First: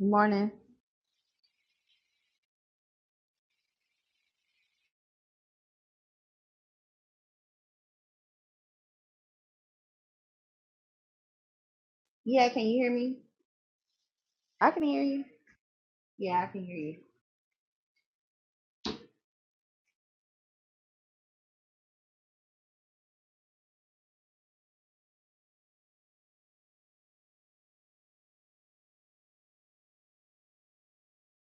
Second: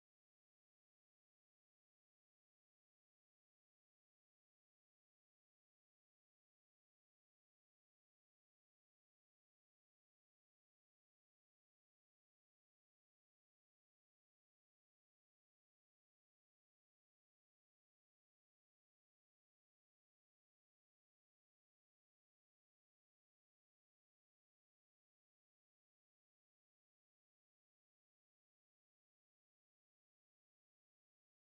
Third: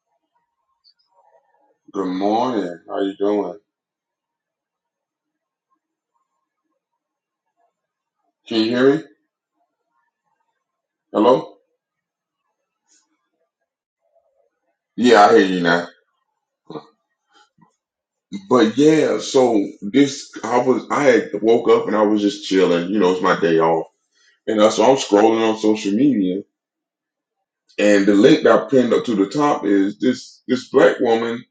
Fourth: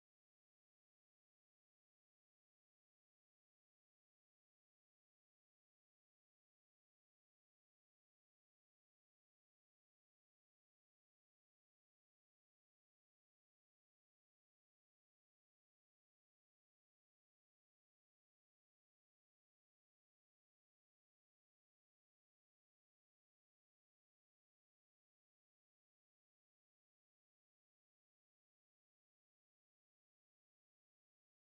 Morning. Good morning. How you doing? Can you hear me? Hello? Yeah, can you hear me? I can hear Yeah, you. I hear you now. Yeah, I can hear you. But yeah, so this I was I had woke up and I was just chilling. You know, it's my day off, and uh, so I'm scrolling on social media, and the link that I pinned up to the top is this this black woman.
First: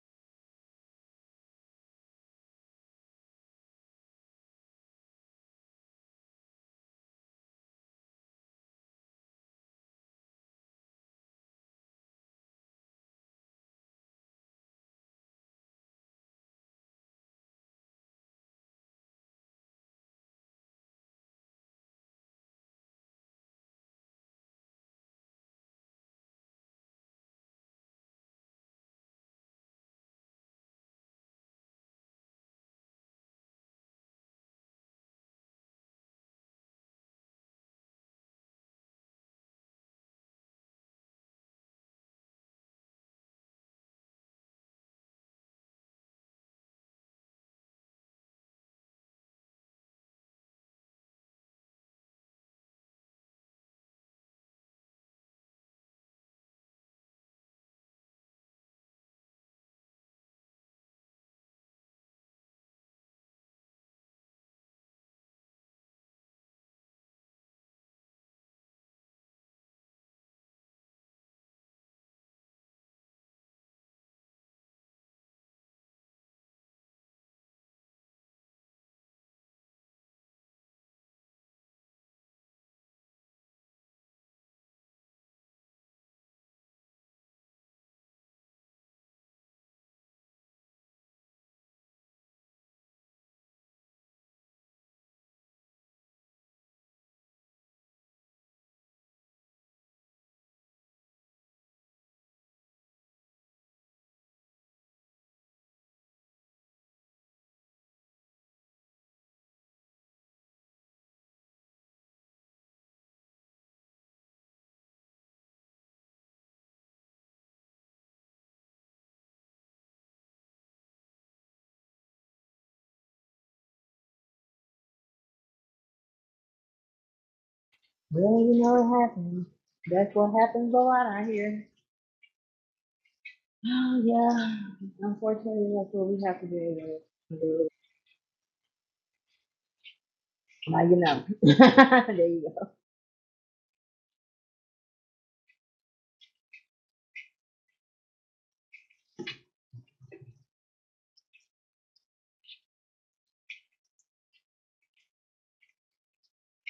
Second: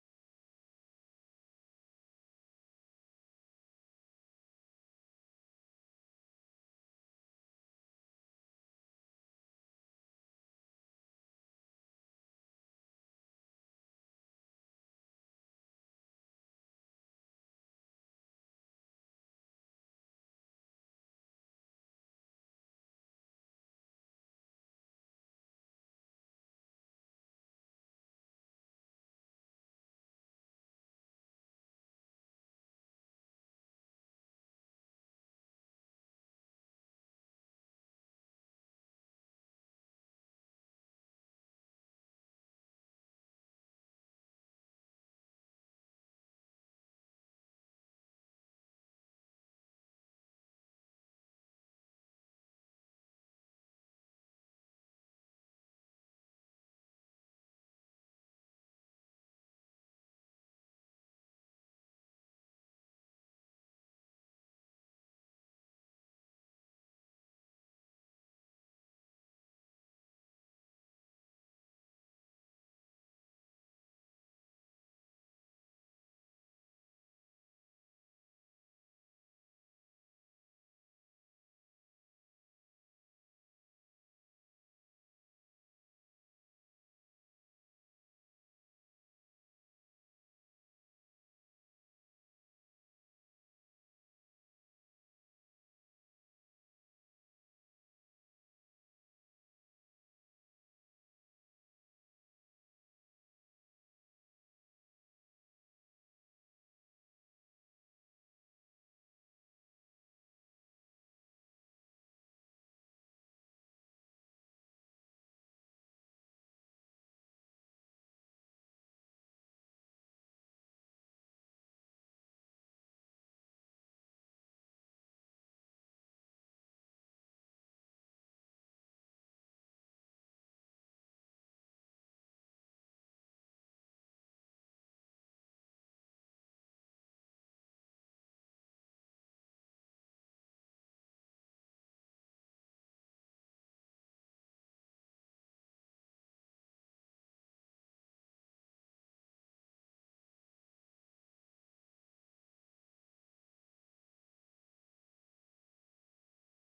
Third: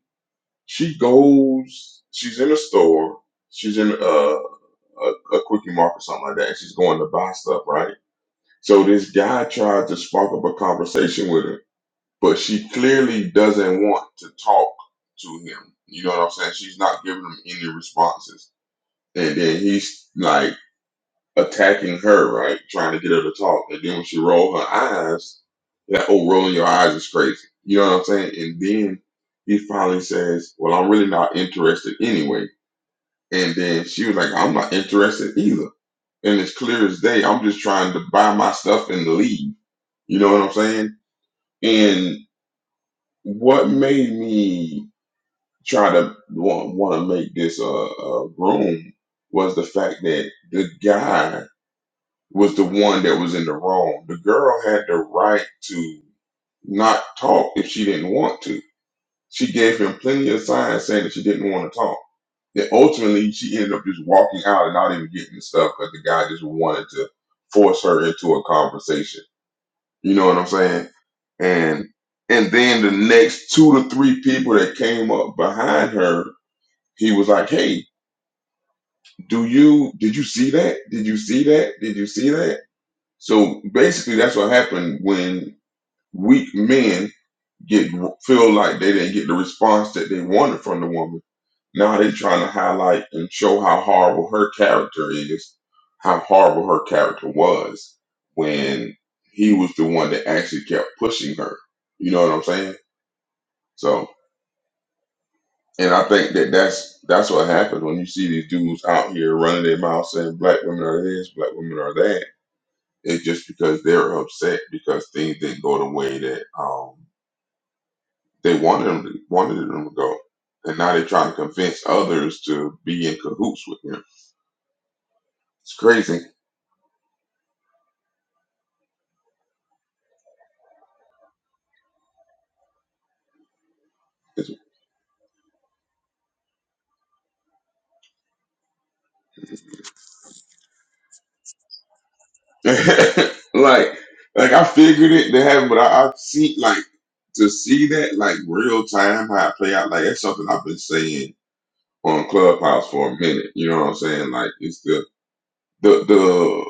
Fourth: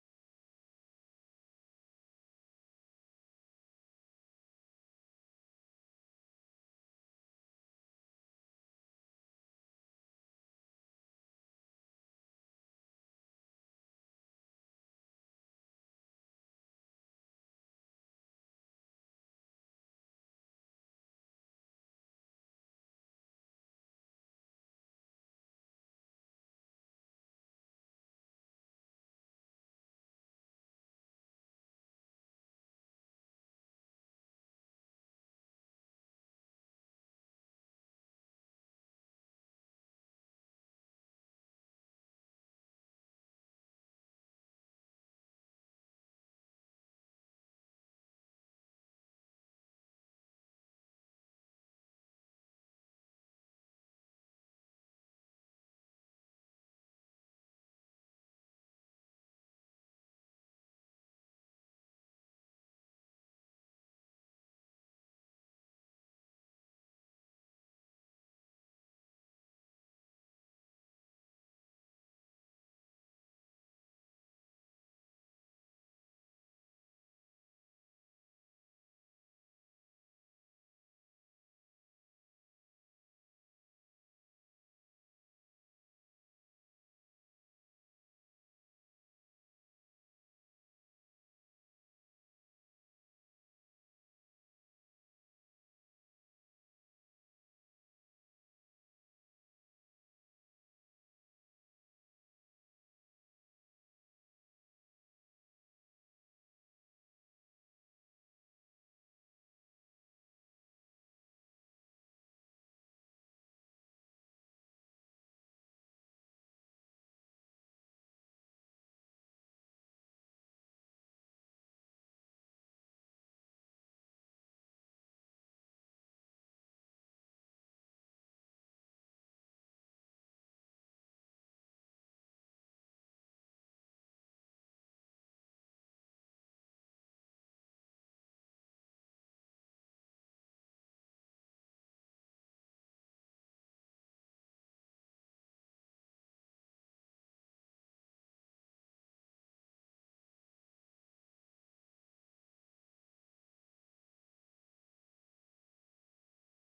She goes, she's in a store, she's in uh, a a quickie market or something like that, and she's going to buy stuff, right? So this guy tried to spark up a conversation with her but she clearly doesn't want to talk to him. You know what I'm saying? She's not giving him any responses. And then he's like attacking her, right? Trying to get her to talk. And then when she roll her eyes, that oh rolling your eyes is crazy. You know what I'm saying? And then he finally says, Well, I'm really not interested anyway. And then she was like, I'm not interested either. And it's clear as day, I'm just trying to buy my stuff and leave. You know what I'm saying? And what made me Try to want, want to make this uh, uh room was the fact that the guy was the one that was in the wrong. The girl had the right to not talk if she didn't want to. She gave him plenty of signs saying that she didn't want to talk. Then ultimately, she ended up just walking out and not even getting the stuff because the guy just wanted to force her into a conversation. You know what I'm saying? And and then the next two to three people that came up behind her, he was like, "Hey, do you did you see that did you see that did you see that so basically that's what happened when weak men get feel like they didn't get the response that they wanted from the woman now they're trying to highlight and show how horrible her character is how horrible her character was when he was the one that actually kept pushing her you know what i'm saying so and i think that that's that's what happens when you see these dudes out here running their mouth saying black women are this black women are that It's just because they're upset because things didn't go the way that um, they wanted them to, wanted them to go, and now they're trying to convince others to be in cahoots with him. It's crazy. Well, you know it happens. That's what happens a lot out here. Oh It's- yeah. Unfortunately, that's what we have to do. Now you know. there you go. like, like I figured it to happen, but I, I've seen like to see that like real time how it play out. Like that's something I've been saying on Clubhouse for a minute. You know what I'm saying? Like it's the the the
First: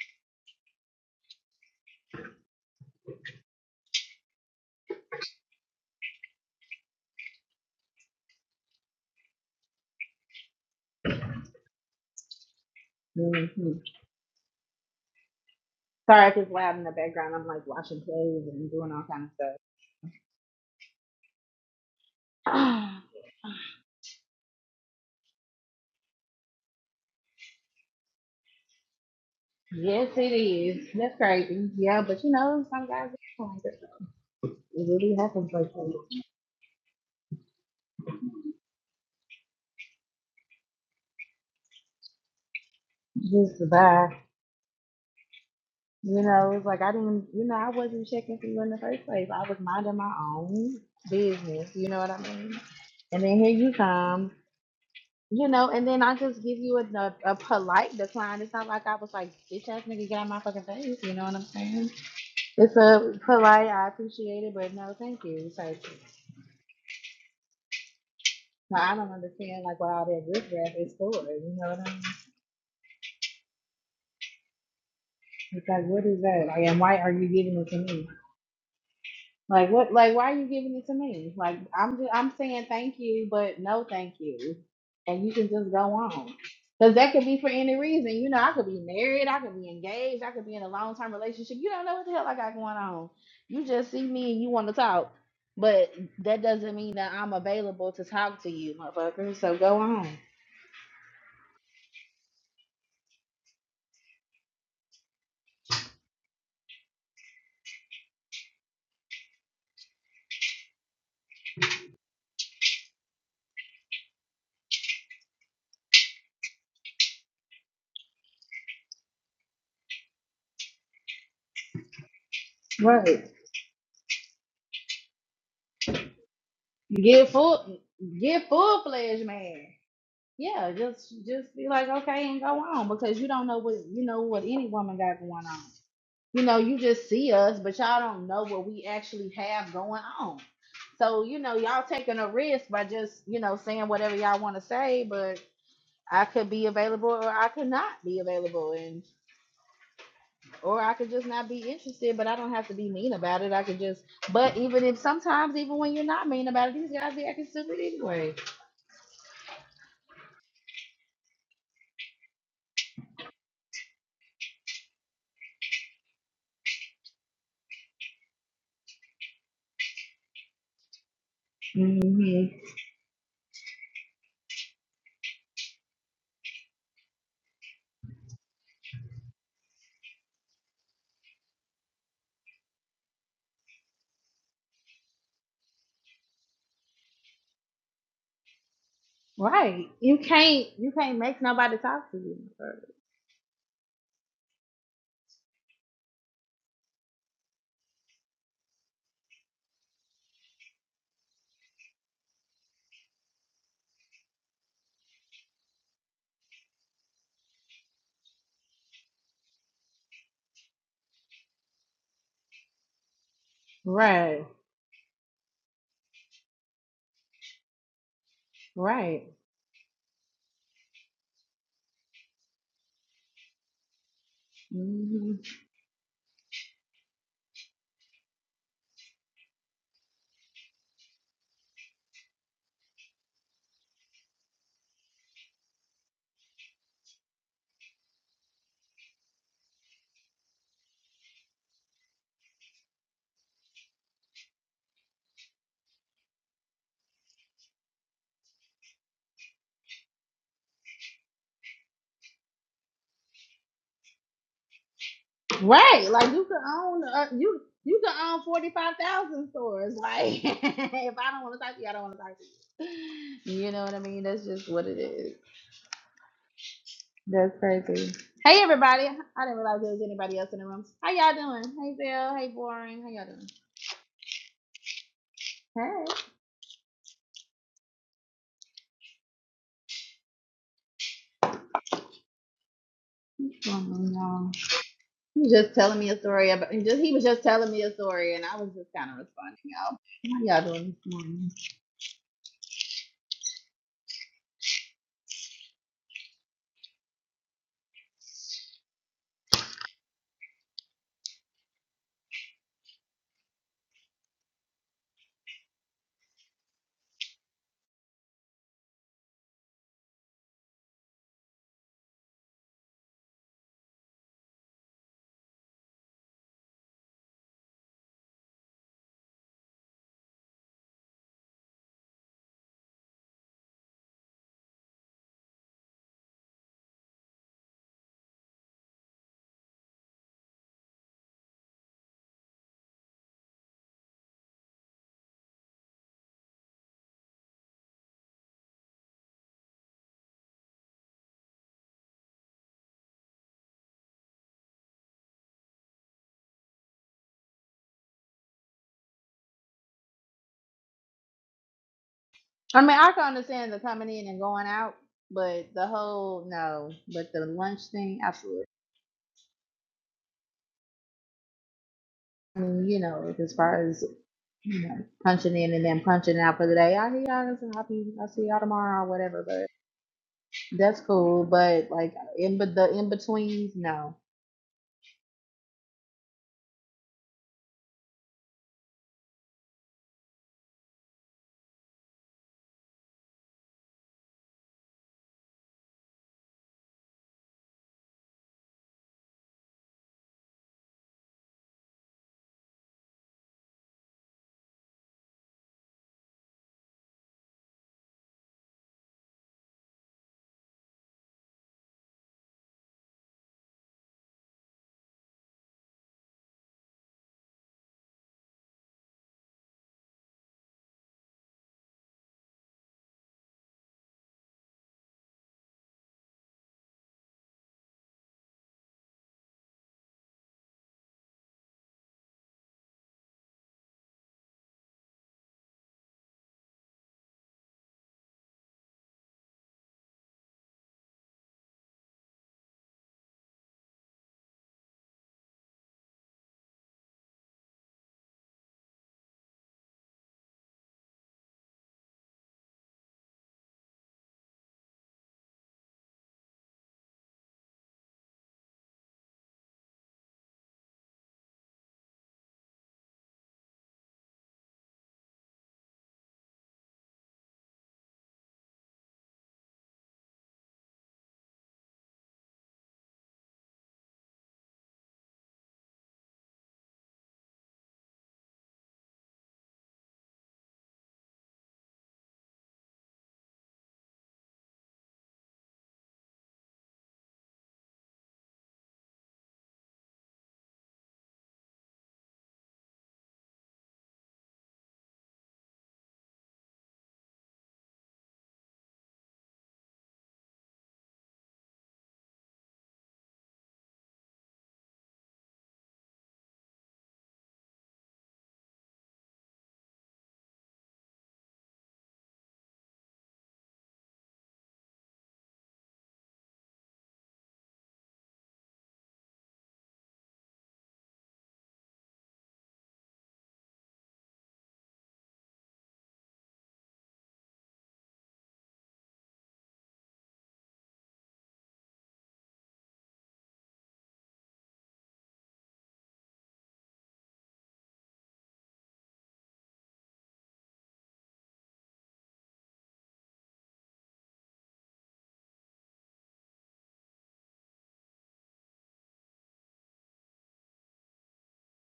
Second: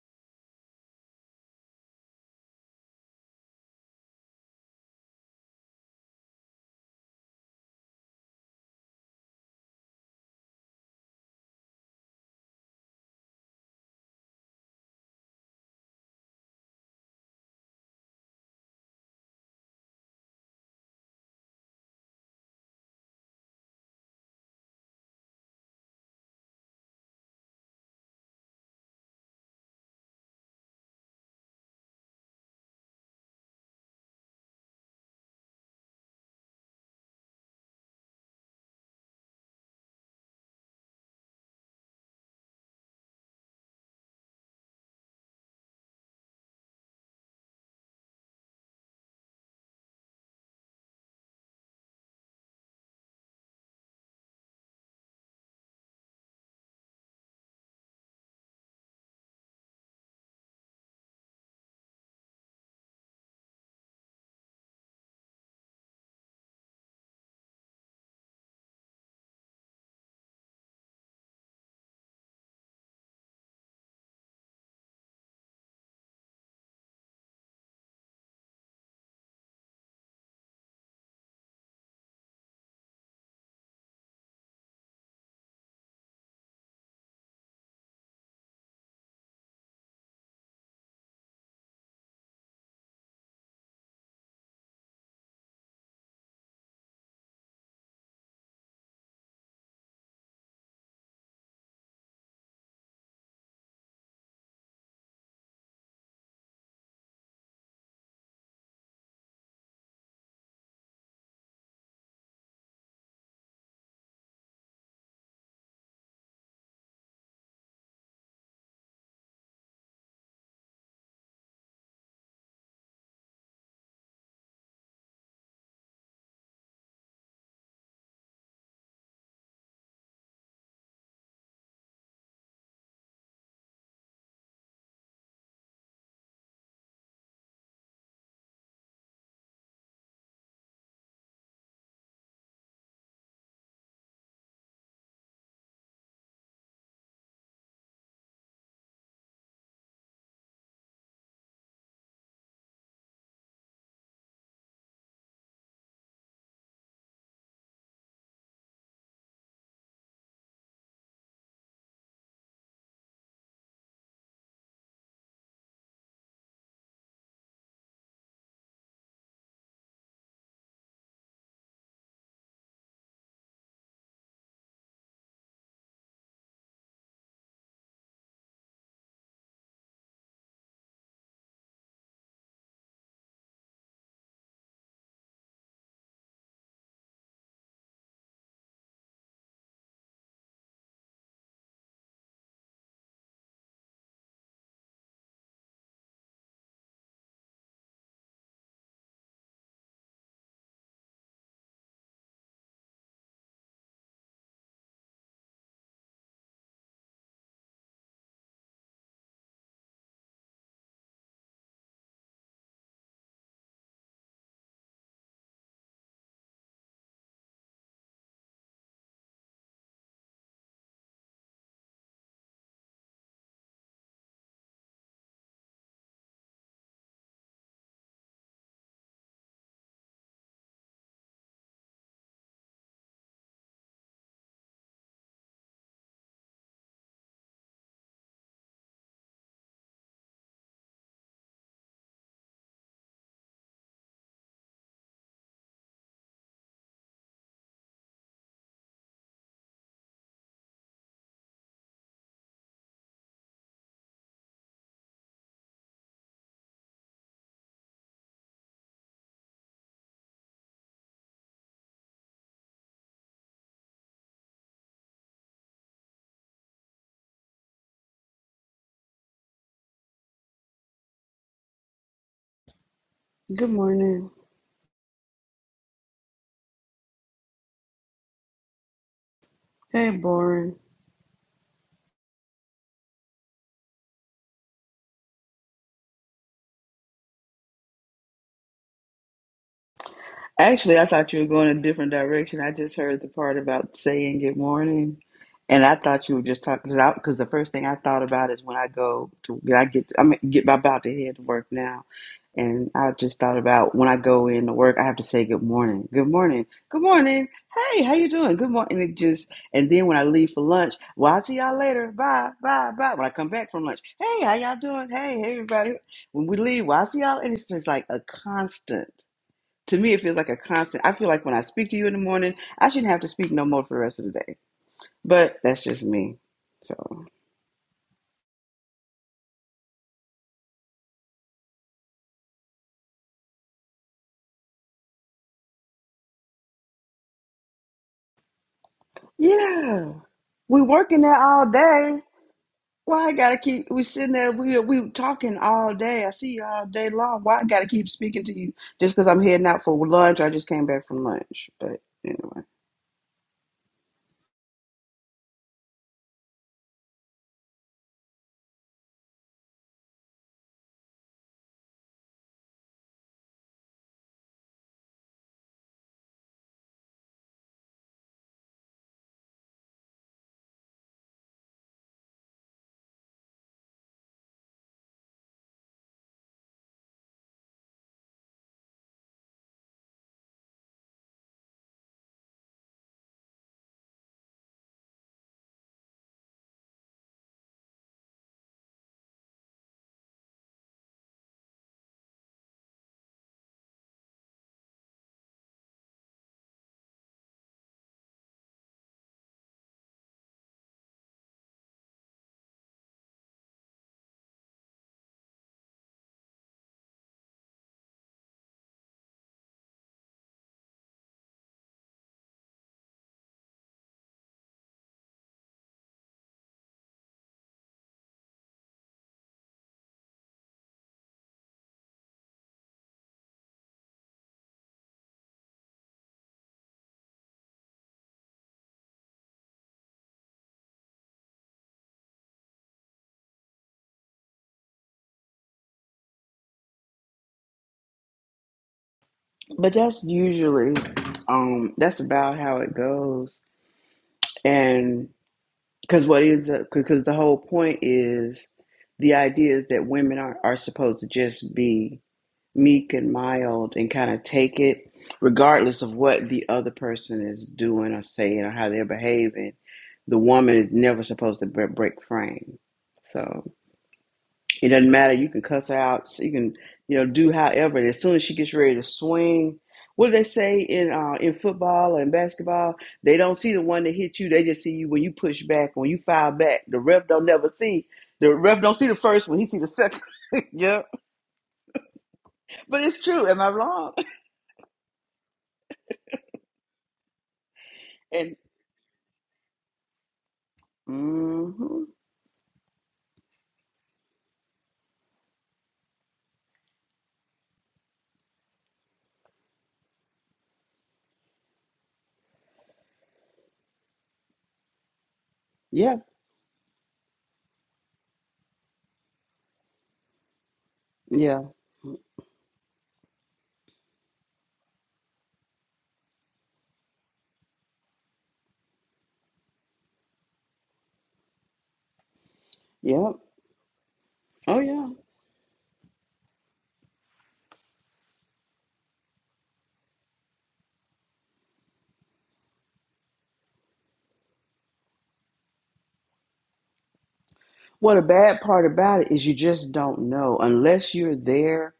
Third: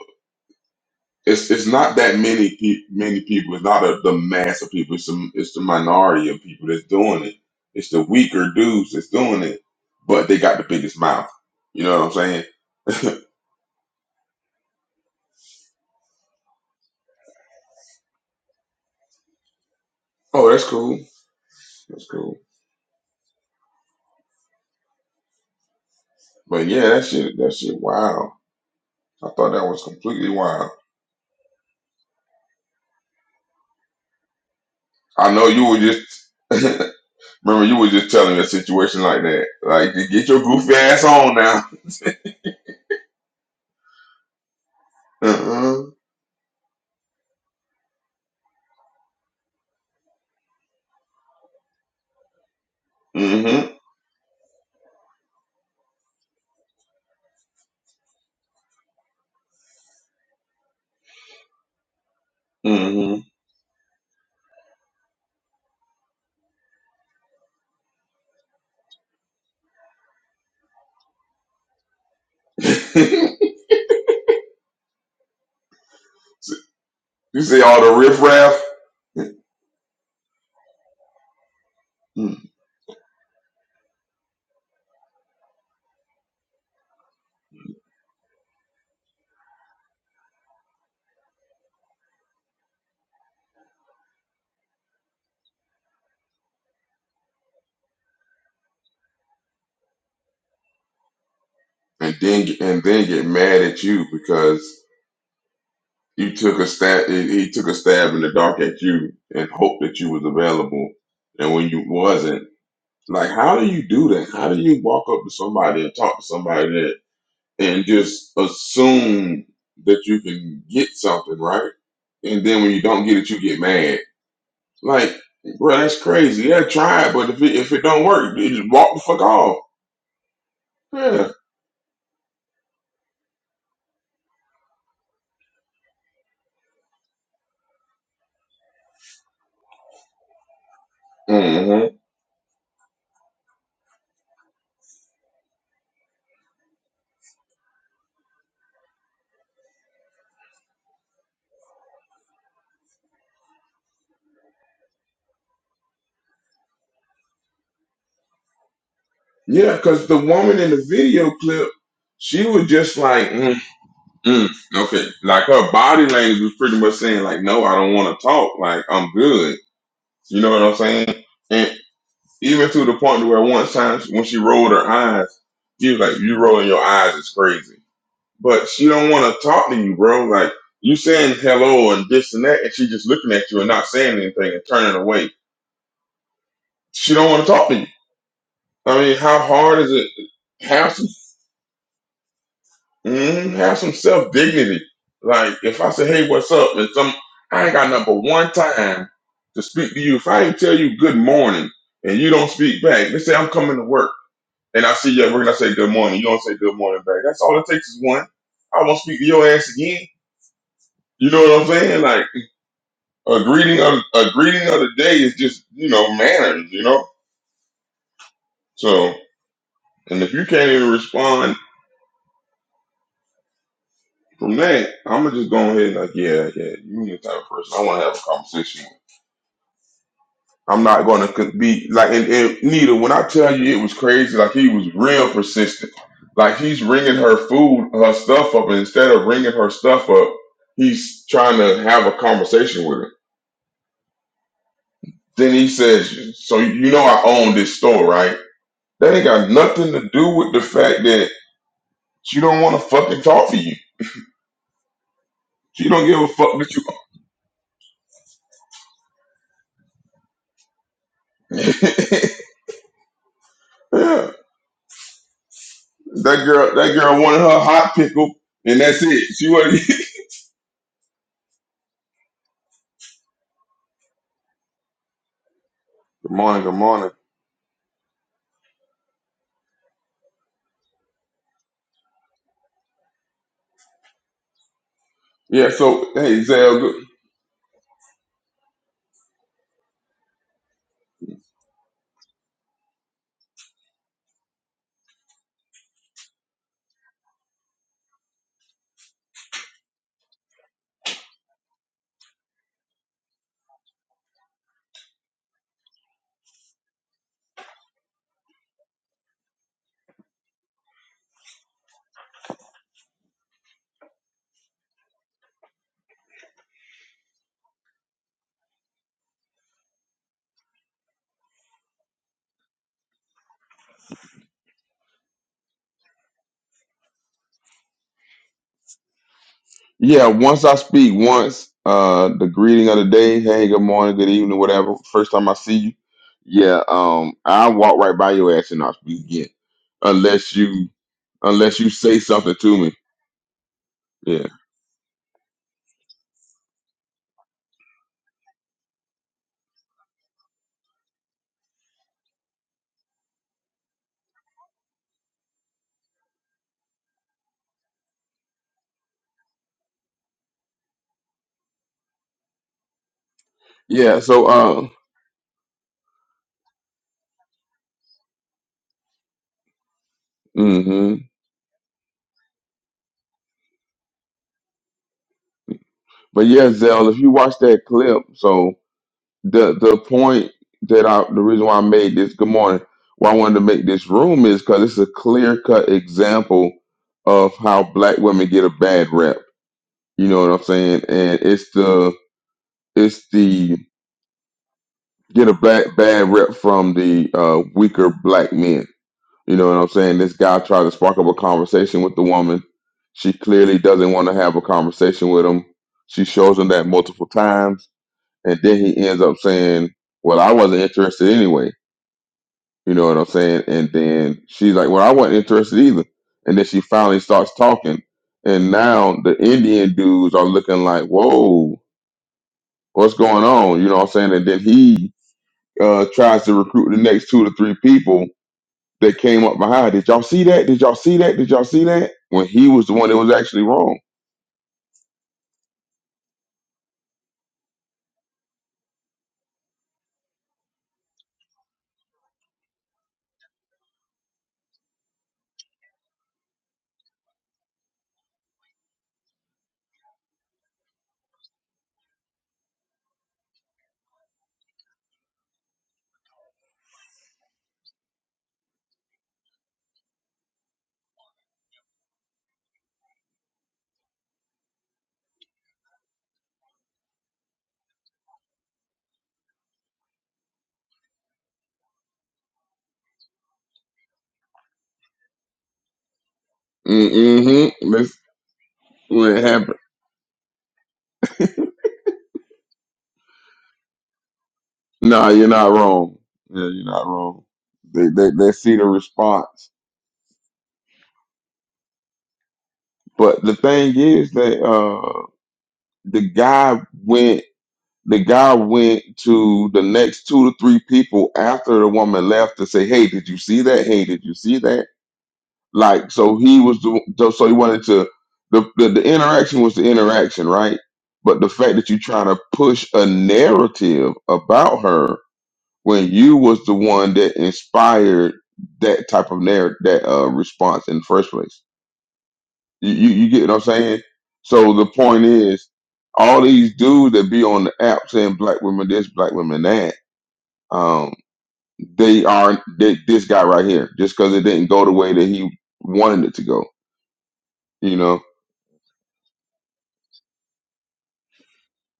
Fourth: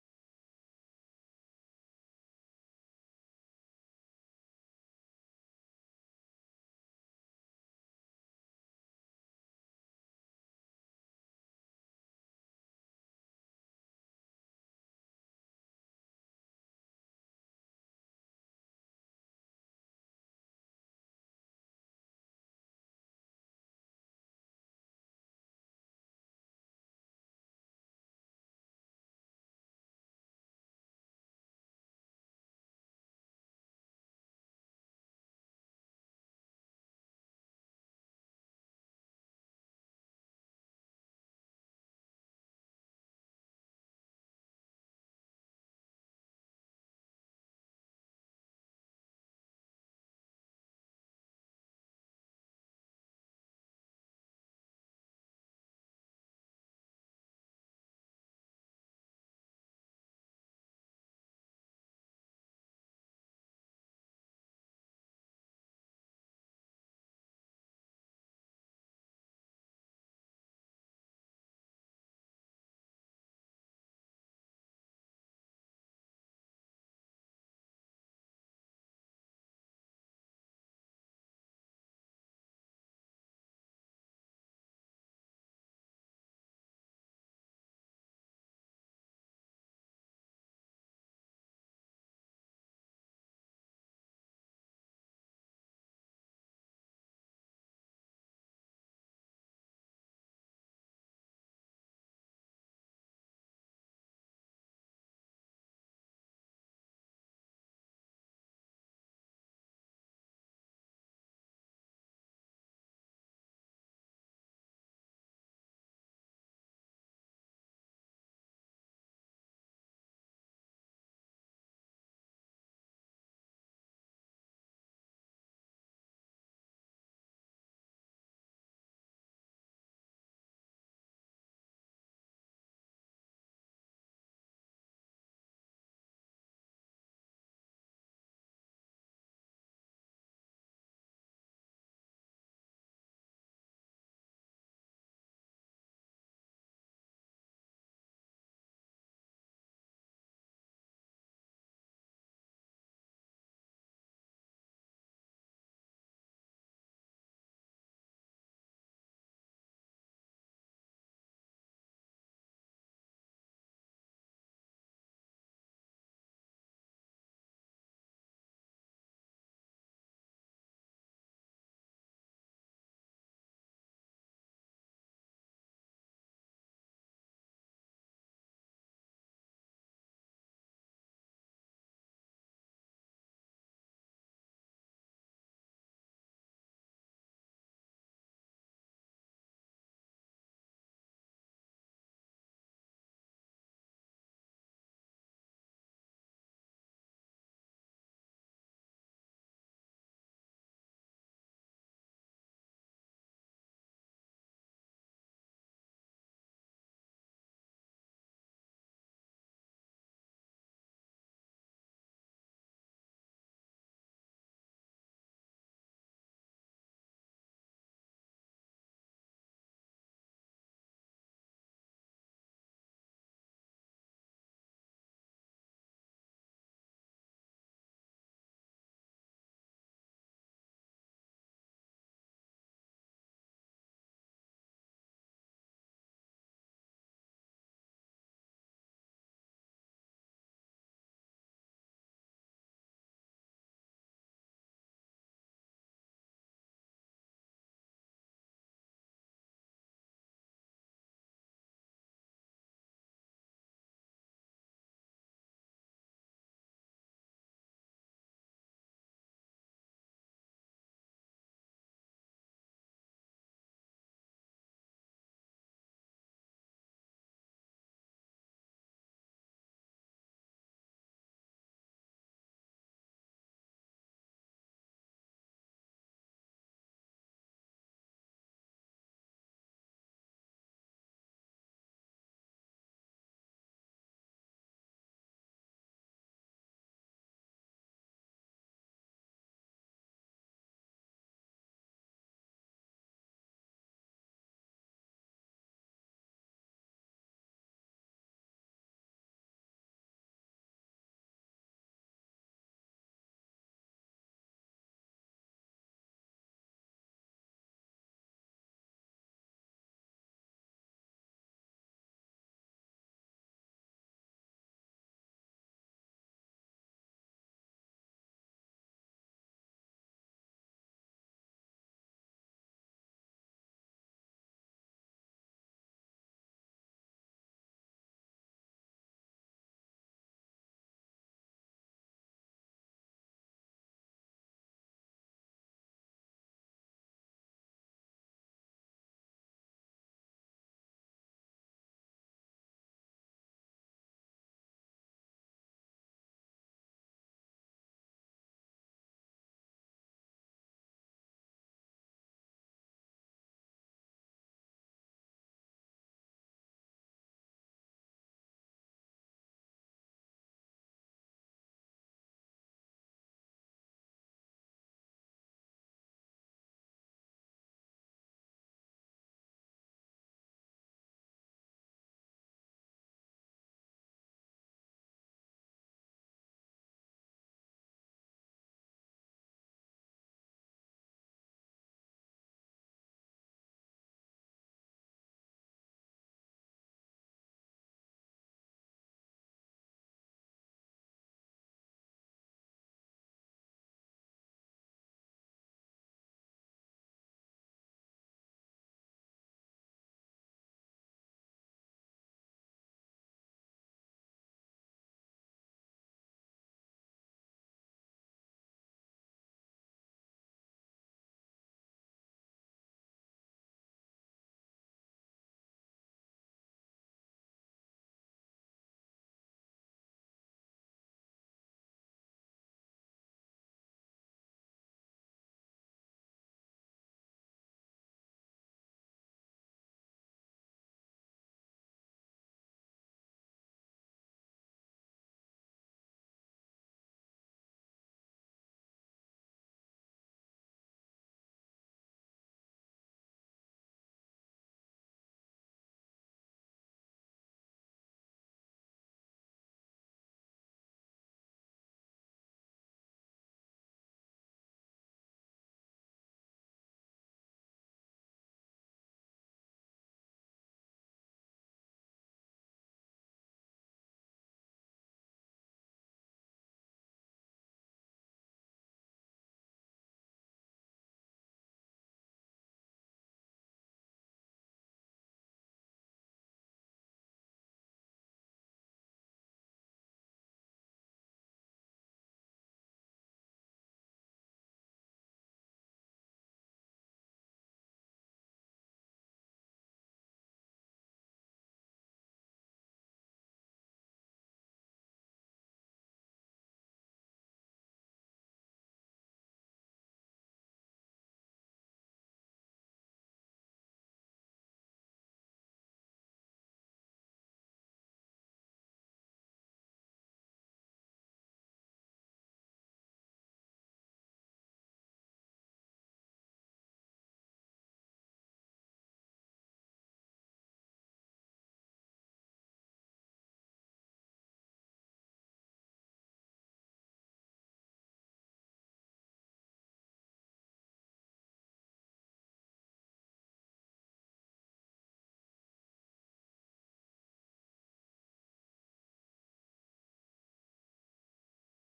it's it's not that many pe- many people. It's not a, the mass of people. It's the, it's the minority of people that's doing it. It's the weaker dudes that's doing it, but they got the biggest mouth. You know what I'm saying? hmm Sorry if it's loud in the background. I'm like washing clothes and doing all kind of stuff. Oh, that's cool. That's cool. But yeah, that shit, that shit, wow. I thought that was yes, it completely wild. is. That's crazy. Yeah, but you know, some guys are like that. It really I know happens you like were that. just remember you were just telling me a situation like that. Like, get your goofy ass on now. Just survive. Uh-uh. You know, it's like I didn't, you know, I wasn't checking for you in the first place. I was minding my own business. You know what I mean? And then here Mm-hmm. you come, you know, and then I just give you a, a, a polite decline. It's not like I was like, bitch ass nigga, get out my fucking face. You know what I'm saying? It's a Mm-hmm. polite, I appreciate it, but no, thank you. Type shit. Now, I don't understand like what all that riff raff is for. You know what I mean? It's like, what is that? Like, and why are you you see giving it all the to me? riffraff? Like what? Like why are you giving it to me? Like I'm just, I'm saying thank you, but no thank you, and you can just go on. Cause that could be for any reason. You know, I could be married, I could be engaged, I could be in a long term relationship. You don't know what the hell I got going on. You just see me and you want to talk, but that doesn't mean that I'm available to talk to you, motherfucker. So go on. and then and then get mad at you because you took a stab. He he took a stab in the dark at you and hoped that you was available, and when you wasn't, like how do you do that? How do you walk up to somebody and talk to somebody that and just assume that you can get something right, and then when you don't get Right. it, you get mad. Like, bro, that's crazy. Yeah, try it, Get but if it, if full, it don't work, you get just full walk the fuck fledged, off. man. Yeah, just Yeah. just be like okay and go on because you don't know what you know what any woman got going on. You know, you just see us, but y'all don't know what we actually have going on. So you know, Mm-hmm. y'all taking a risk by just you know saying whatever y'all want to say, but I could be available or I could not be available, and or I could just not be interested. But I don't have to be mean about it. I could just, but even if sometimes even when you're not mean about it, these guys be acting stupid anyway. Yeah, because the woman in the video clip, she was just like, mm, mm, okay. Like her body language was pretty much saying, like, no, I don't want to talk. Like, I'm good. You know what I'm saying? And even to the point where one time when she rolled her eyes, he was like, you rolling your eyes is crazy. But she don't want to talk to you, bro. Like, you saying hello and this and that, and she just looking at you and not saying anything and turning away. She don't want to talk to you. I mean, how hard Right. is it? You can't Have you some can't make nobody talk to you. Mm, have some self dignity. Like if I say, "Hey, what's up?" and some, I ain't got number one time to speak to you. If I ain't tell you good morning and you don't speak back, let's say I'm coming to work and I see you at work and I say good morning, you don't say good morning back. That's all it takes is one. I won't speak to your ass again. You know what I'm saying? Like a greeting of a Right. greeting of the day is just you know manners. You know. So Right. and if you can't even respond from that, I'm hmm gonna just go ahead and like, yeah, yeah, you the type of person I want to have a conversation with. I'm not going to be like, and, and Nita, when I tell you it was crazy, like he was real persistent. Like he's ringing her food, her stuff up, and instead of ringing her stuff up, he's trying to have a conversation with her. Then he says, So you know I own this store, right? That ain't got nothing to do with the fact that she don't want to fucking talk to you. She don't Right. give a Like you fuck could that own uh, you you could own forty five thousand stores. Like if I don't you. want to talk to you, I don't want to talk to you. You know what I mean? yeah. That's just what it is. That girl, that girl wanted That's her hot crazy. pickle, Hey and that's everybody. it. I She didn't realize wasn't. there was anybody else in the room. How y'all doing? Hey Bill. Hey Boring. How y'all doing? Good morning. Hey. good morning, good morning. Hey, boring. What's going on, y'all? He was Yeah, just telling me so a hey, story about he Zell. just he was just telling me a story and I was just kind of responding y'all. How y'all doing Actually, I this thought you were morning? going a different direction. I just heard the part about saying good morning, and I thought you were just talking because because the first thing I thought about is when I go to when I get I'm get I'm about to head to work now, and I just thought about when I go in to work I have to say good morning, good morning, good morning. Hey, how you doing? Good morning. And it just and then when I leave for lunch, well, I'll see y'all later. Bye, bye, bye. When I come back from lunch, hey, how y'all doing? Hey, hey, everybody. When we leave, well, I'll see y'all. And it's just like a constant to me, it feels like a constant. I feel like when I speak to you in the morning, I shouldn't have to speak no more for the rest of the day. But that's just me. So Yeah, once I speak once, uh the greeting of the day, hey, good morning, good evening, whatever. First time I see you. Yeah, um, I walk right by your ass and i speak again. yeah, Unless we you working there all unless you day. say something to me. Why I gotta keep? We sitting Yeah. there. We we talking all day. I see you all day long. Why I gotta keep speaking to you just because I'm heading out for lunch? I just came back from lunch, but anyway. I mean I can understand the coming in and going out, but the whole no, but the lunch thing, absolutely. I mean, you know, as far as Yeah, so you uh know, punching in and then punching out for the day. I hear y'all. Listen, I'll be. I'll see y'all tomorrow or whatever. But that's hmm cool. But like in but the in betweens, no. but yeah, Zell, if you watch that clip, so the the point that I the reason why I made this good morning, why I wanted to make this room is because it's a clear cut example of how black women get a bad rep You know what I'm saying? And it's the it's the get a black bad rep from the uh, weaker black men. You know what I'm saying? This guy tried to spark up a conversation with the woman. She clearly doesn't want to have a conversation with him. She shows him that multiple times, and then he ends up saying, "Well, I wasn't interested anyway." You know what I'm saying? And then she's like, "Well, I wasn't interested either." And then she finally starts talking, and now the Indian dudes are looking like, "Whoa." what's going on? You know what I'm saying? And then he uh, tries to recruit the next two to three people that came up behind. Did y'all see that? Did y'all see that? Did y'all see that? When he was the one that was actually wrong. But that's usually, um, that's about how it goes. and. Because what ends up, because the whole point is the idea is that women are, are supposed to just be meek and mild and kind of take it, regardless of what the other person is doing or saying or how they're behaving. The woman is never supposed to bre- break frame. So. It doesn't matter. You can cuss her out. So You can, you know, do however. And as soon as she gets ready to swing, what do they say in uh, in football and basketball? They don't see the one that hit you. They just see you when you push back, when you fire back. The ref don't never Mm-hmm. see. That's The ref don't see the when it first one. He happened. see the second. yeah, but it's true. Am I wrong? Nah, you're not wrong. Yeah, you're not wrong. They, they, they And see the response. hmm But the thing is that uh, the guy went the guy went to the next two to three people after the woman left to say, Hey, did you see that? Hey, did you see that? Like yeah, so, he was the so he wanted to the, the the interaction was the interaction, right? But the yeah, fact that you trying to push a narrative about her when you was the one that inspired that type of narrative that uh, response in the first place. You, you you yeah. get what I'm saying? So Oh the yeah. point is, all these dudes that be on the app saying black women this, black women that, um, they are they, this guy right here just because it didn't go the way that he wanted it to go. You What know. a bad part about it is you just don't know unless you're there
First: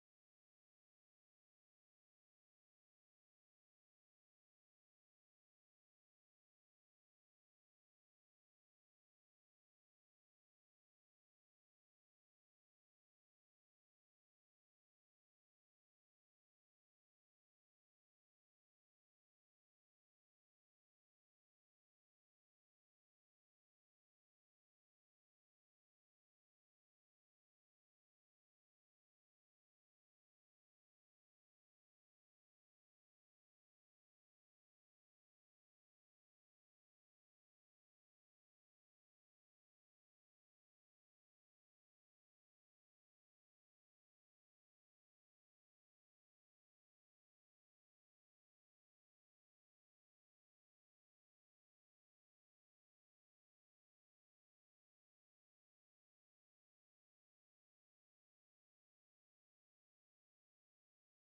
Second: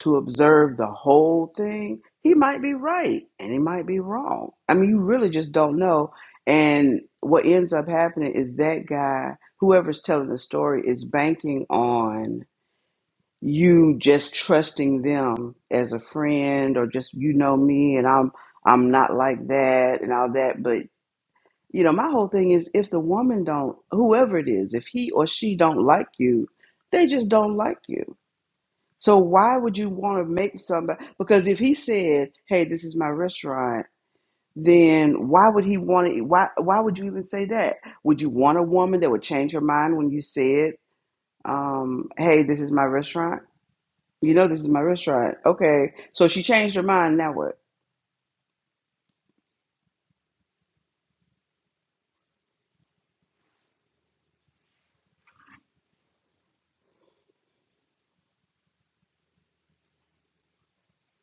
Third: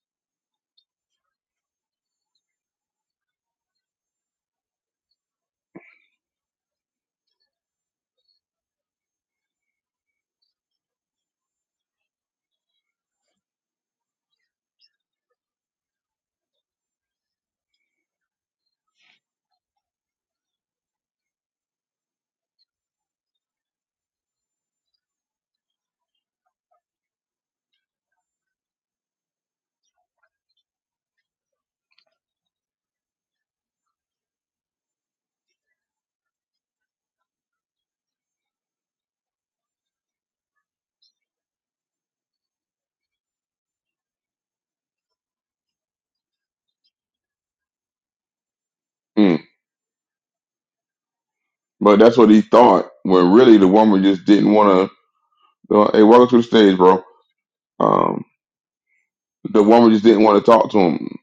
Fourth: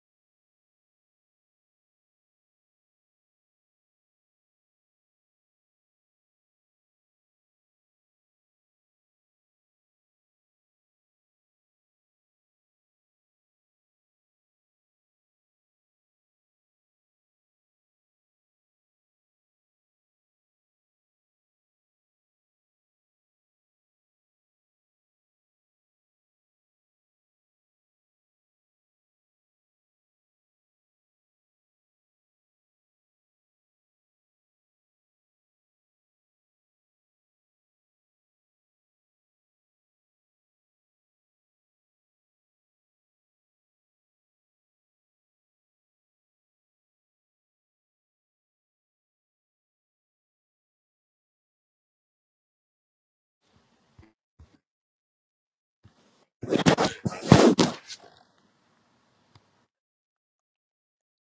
to observe the whole thing, he might be right and he might be wrong. I mean, you really just don't know. And what ends up happening is that guy, whoever's telling the story, is banking on you just trusting them as a friend or just you know me and I'm I'm not like that and all that but you know my whole thing is if the woman don't whoever it is if he or she don't like you they just don't like you so why would you want to make somebody? Because if he said, "Hey, this is my restaurant," then why would he want to? Why Why would you even say that? Would you want a woman that would change her mind when you said, um, "Hey, this is my restaurant"? You know, this is my restaurant. Okay, so she changed her mind. Now what? Mm. But that's what he thought. When really the woman just didn't want to. Uh, hey, welcome to the stage, bro. Um, the woman just didn't want to talk to him.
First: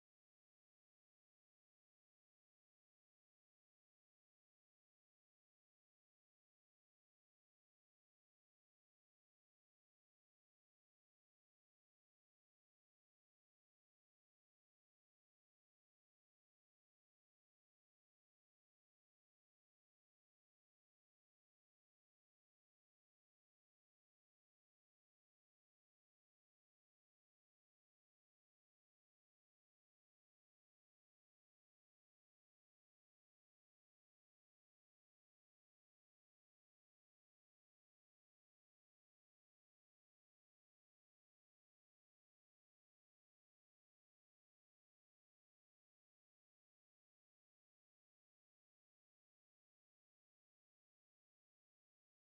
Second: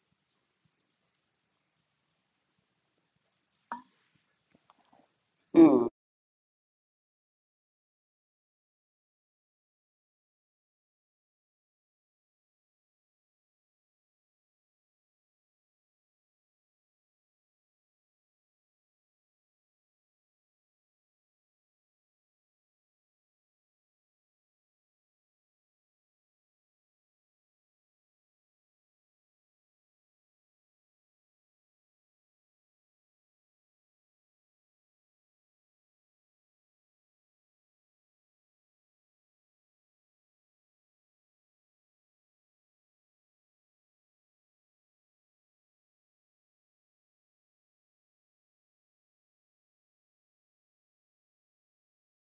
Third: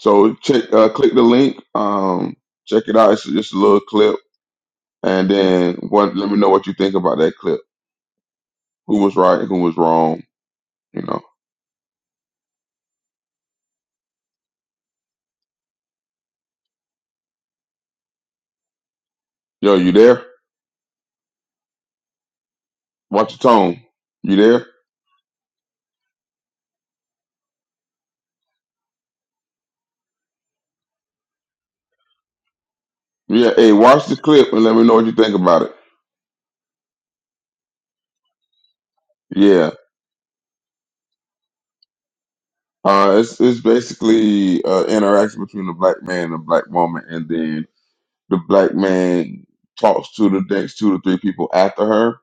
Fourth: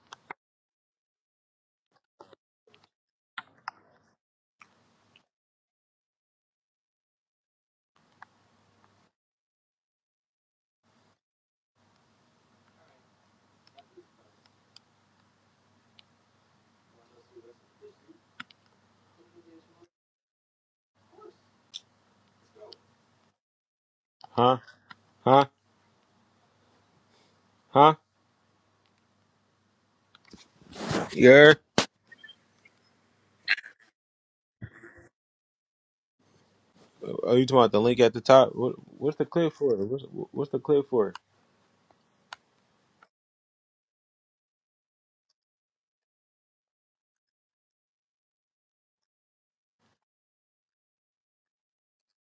So check, uh, click the link. Um, check it out. It's just a little clip, and then Mm. what? Let me know what you think about that clip. Who was right? Who was wrong? You know. Yo, you there? Watch your tone. You Huh? there? Huh? Huh? Yeah. Yeah. Hey, watch the clip and let me know what you think about it. Are you talking about the link at the top? What, what's the clip Yeah. for? What's, what's the clip for? Uh, it's it's basically uh, interaction between a black man and a black woman, and then the black man talks to the next two to three people after her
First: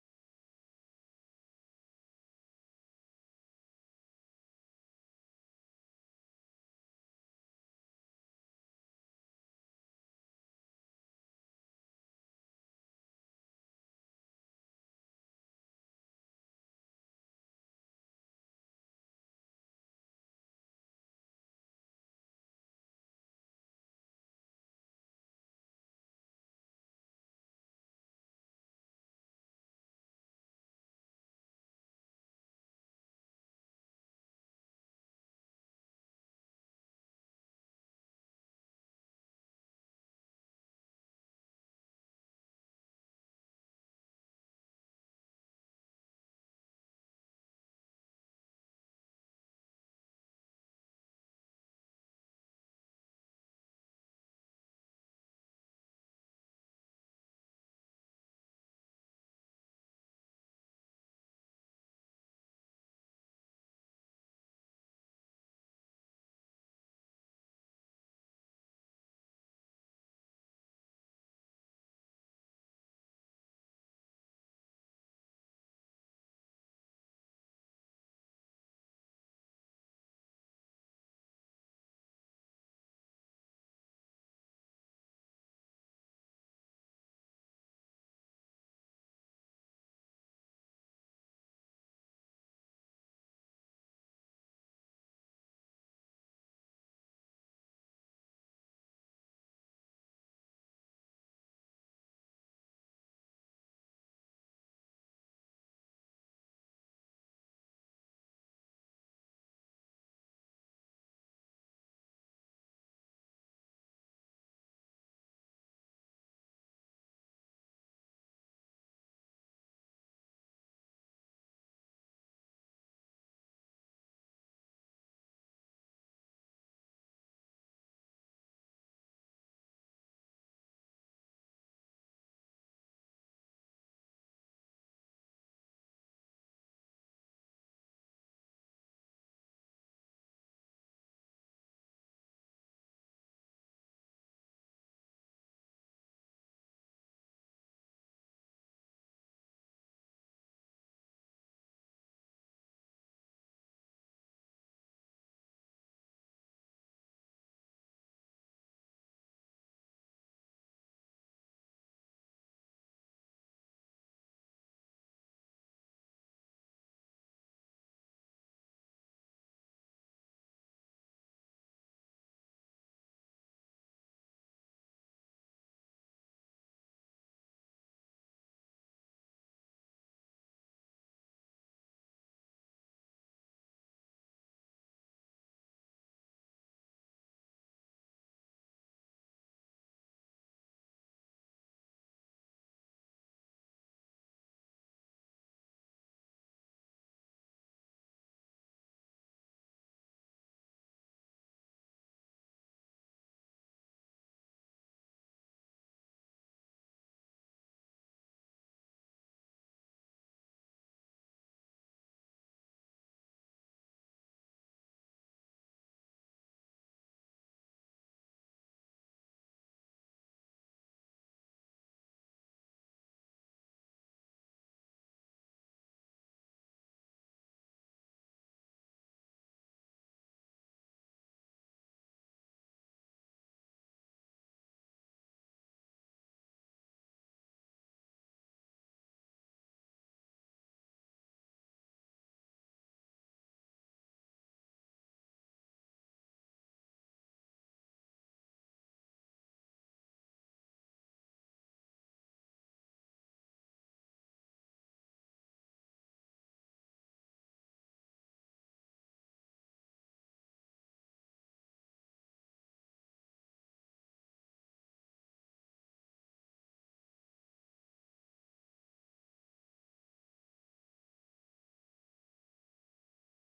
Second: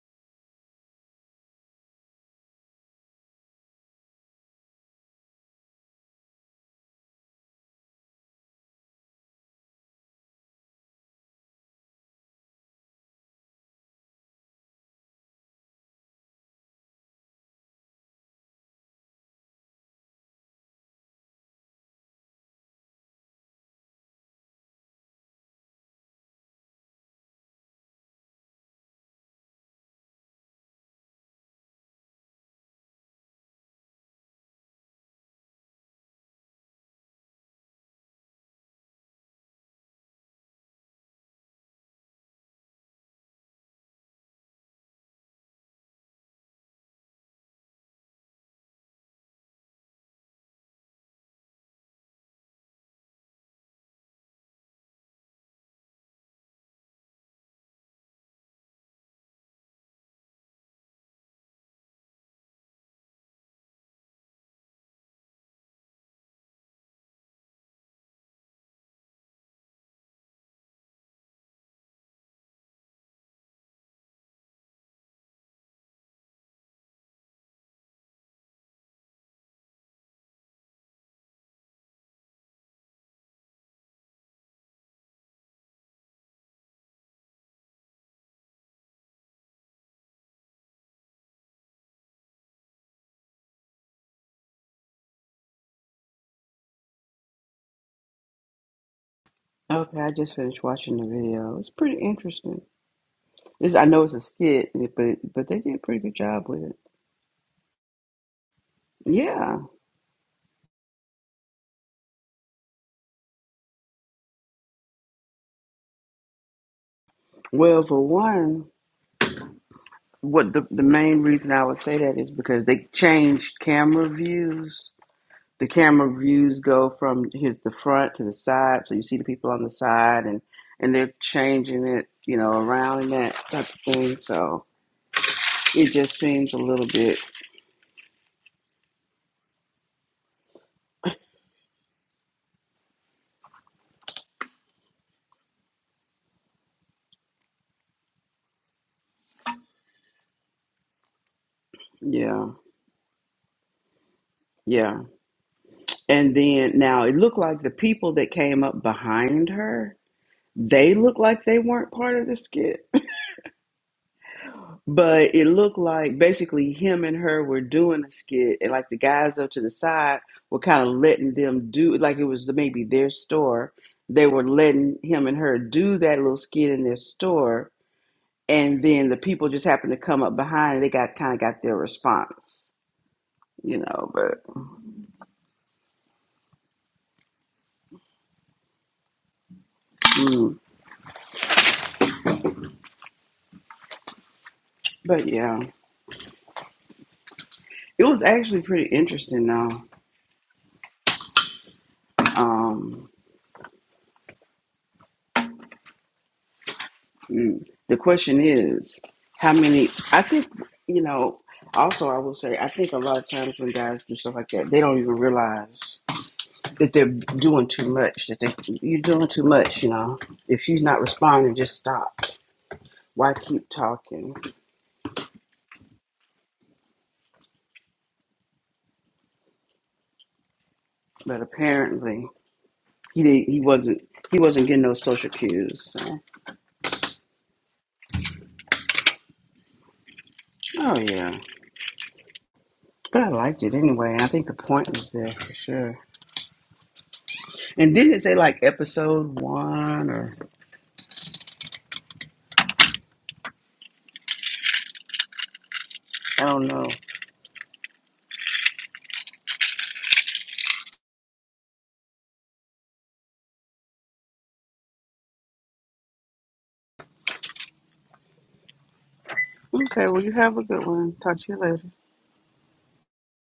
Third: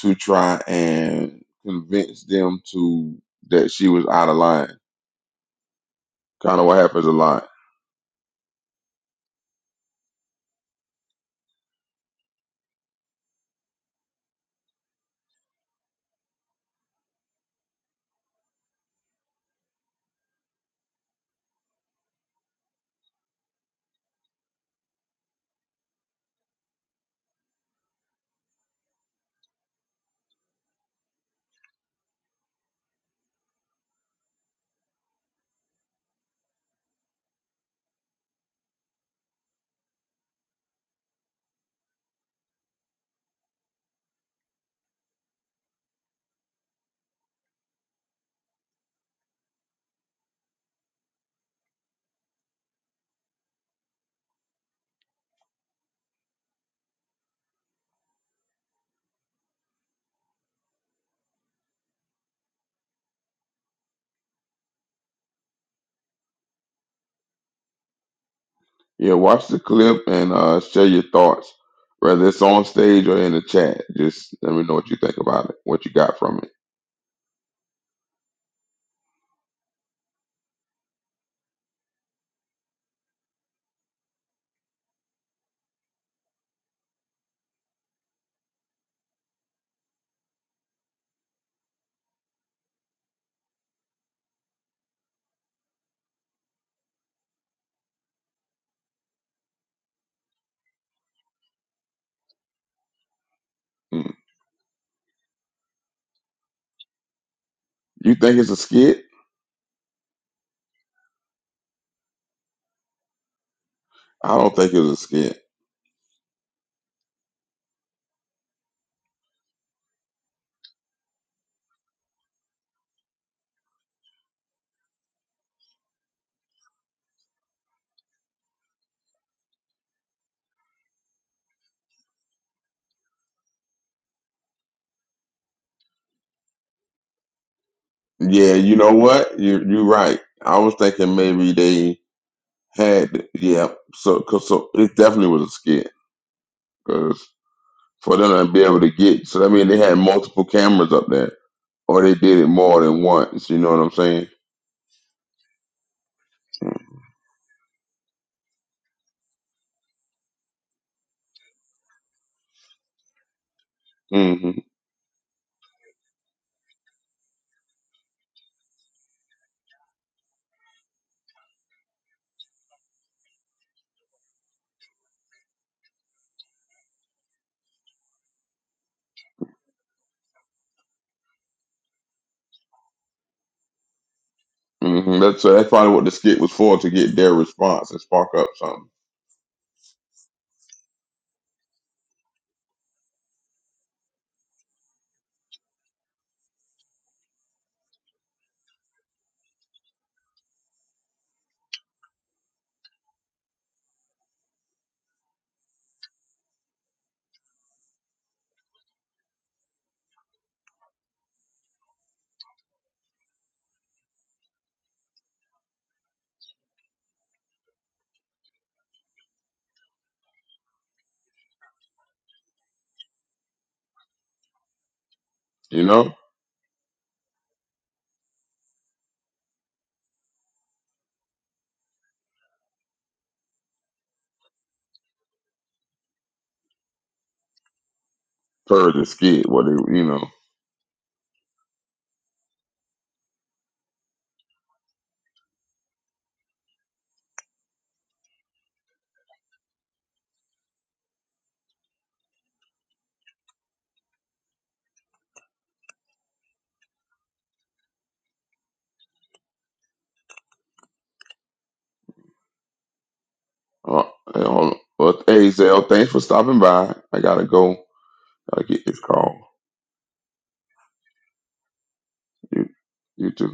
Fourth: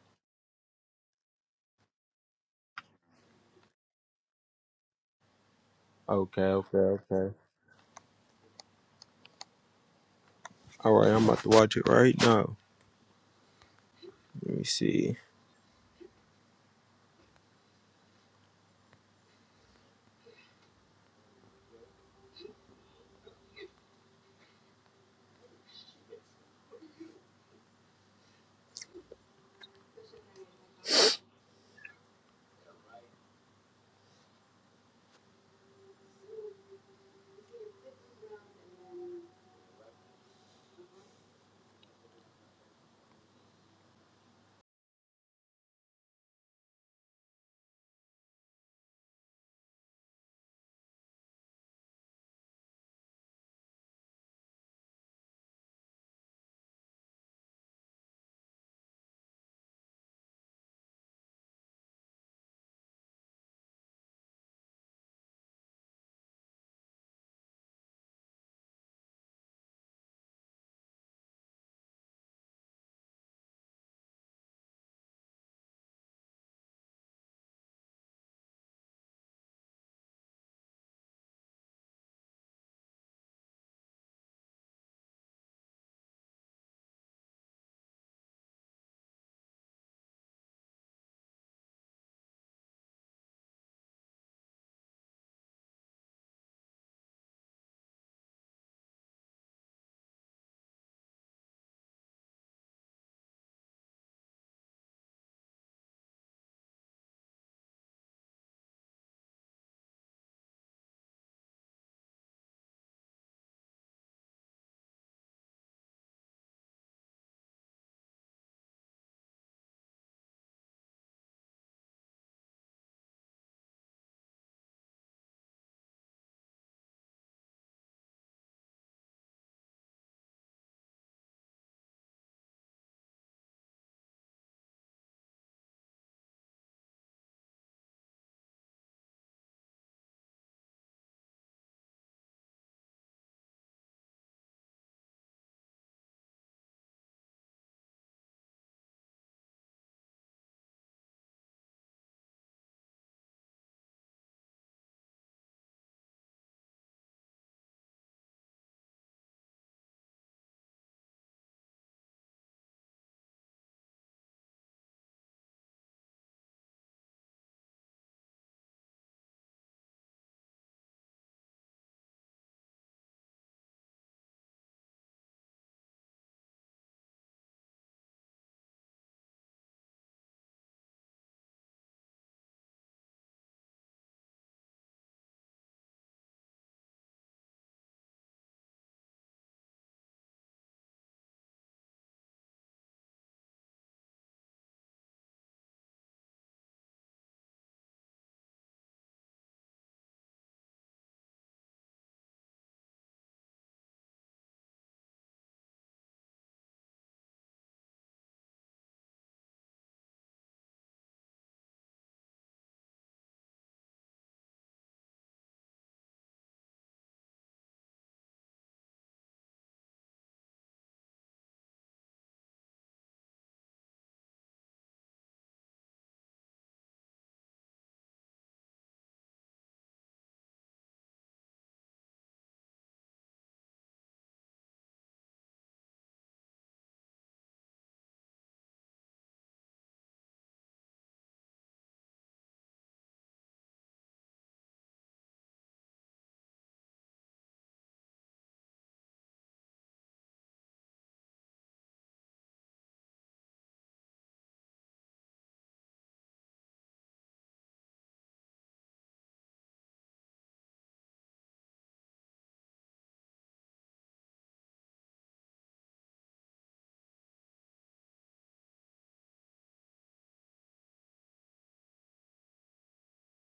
to try and convince them to that she was out of line. Okay, Kind of okay, what happens a okay. lot. All right, I'm about to watch it right now. Let me see. Yeah, watch the clip and uh, share your thoughts, whether it's on stage or in the chat. Just let me know what you think about it, what you got from it. Okay, I just finished watching the video. It's pretty interesting. This I know Mm. it's a skit, but but they did a pretty good job with it. You think it's a skit? Yeah. I don't think it's a skit. Well, for one. what the, the main reason I would say that is because they changed camera views. The camera views go from his the front to the side, so you see the people on the side, and and they're changing it, you know, around and that type of thing. So it just seems a little bit, Yeah, you know what? You you're right. I was thinking maybe they had yeah. So 'cause so it definitely was a skit. because. for them to be able to get. So that means they had multiple cameras up there, or they did yeah, it more than once. You know what I'm saying? yeah. And then now it looked like the people that came up behind her, they looked like they weren't part of the skit hmm But it looked like basically him and her were doing a skit, and like the guys up to the side were kind of letting them do like it was maybe their store. They were letting him and her do that little skit in their store, and then the people just happened to come up behind. And they got kind of got their response, you know. But hmm That's so that's probably what the skit was for to get their response and spark up something. mm, but yeah, it was actually pretty interesting though. Um, Mm. The question is, how many? I think, you know, also I will say, I think a lot of times when guys do stuff like that, they don't even realize that they're doing too much, that they, you're doing too much, you know. If she's not responding, just stop. Why keep talking? You know, But apparently, he did, he wasn't. He wasn't getting those social cues. So. per the skit, what they, you know. Oh yeah, but I liked it anyway. and I think the point was there for sure. And didn't it say like episode one or I don't know? Uh, you know, but hey, Zell, thanks for stopping by. I gotta go. Gotta get this call. Okay, well, you have a good one. Talk to you later. You, you too.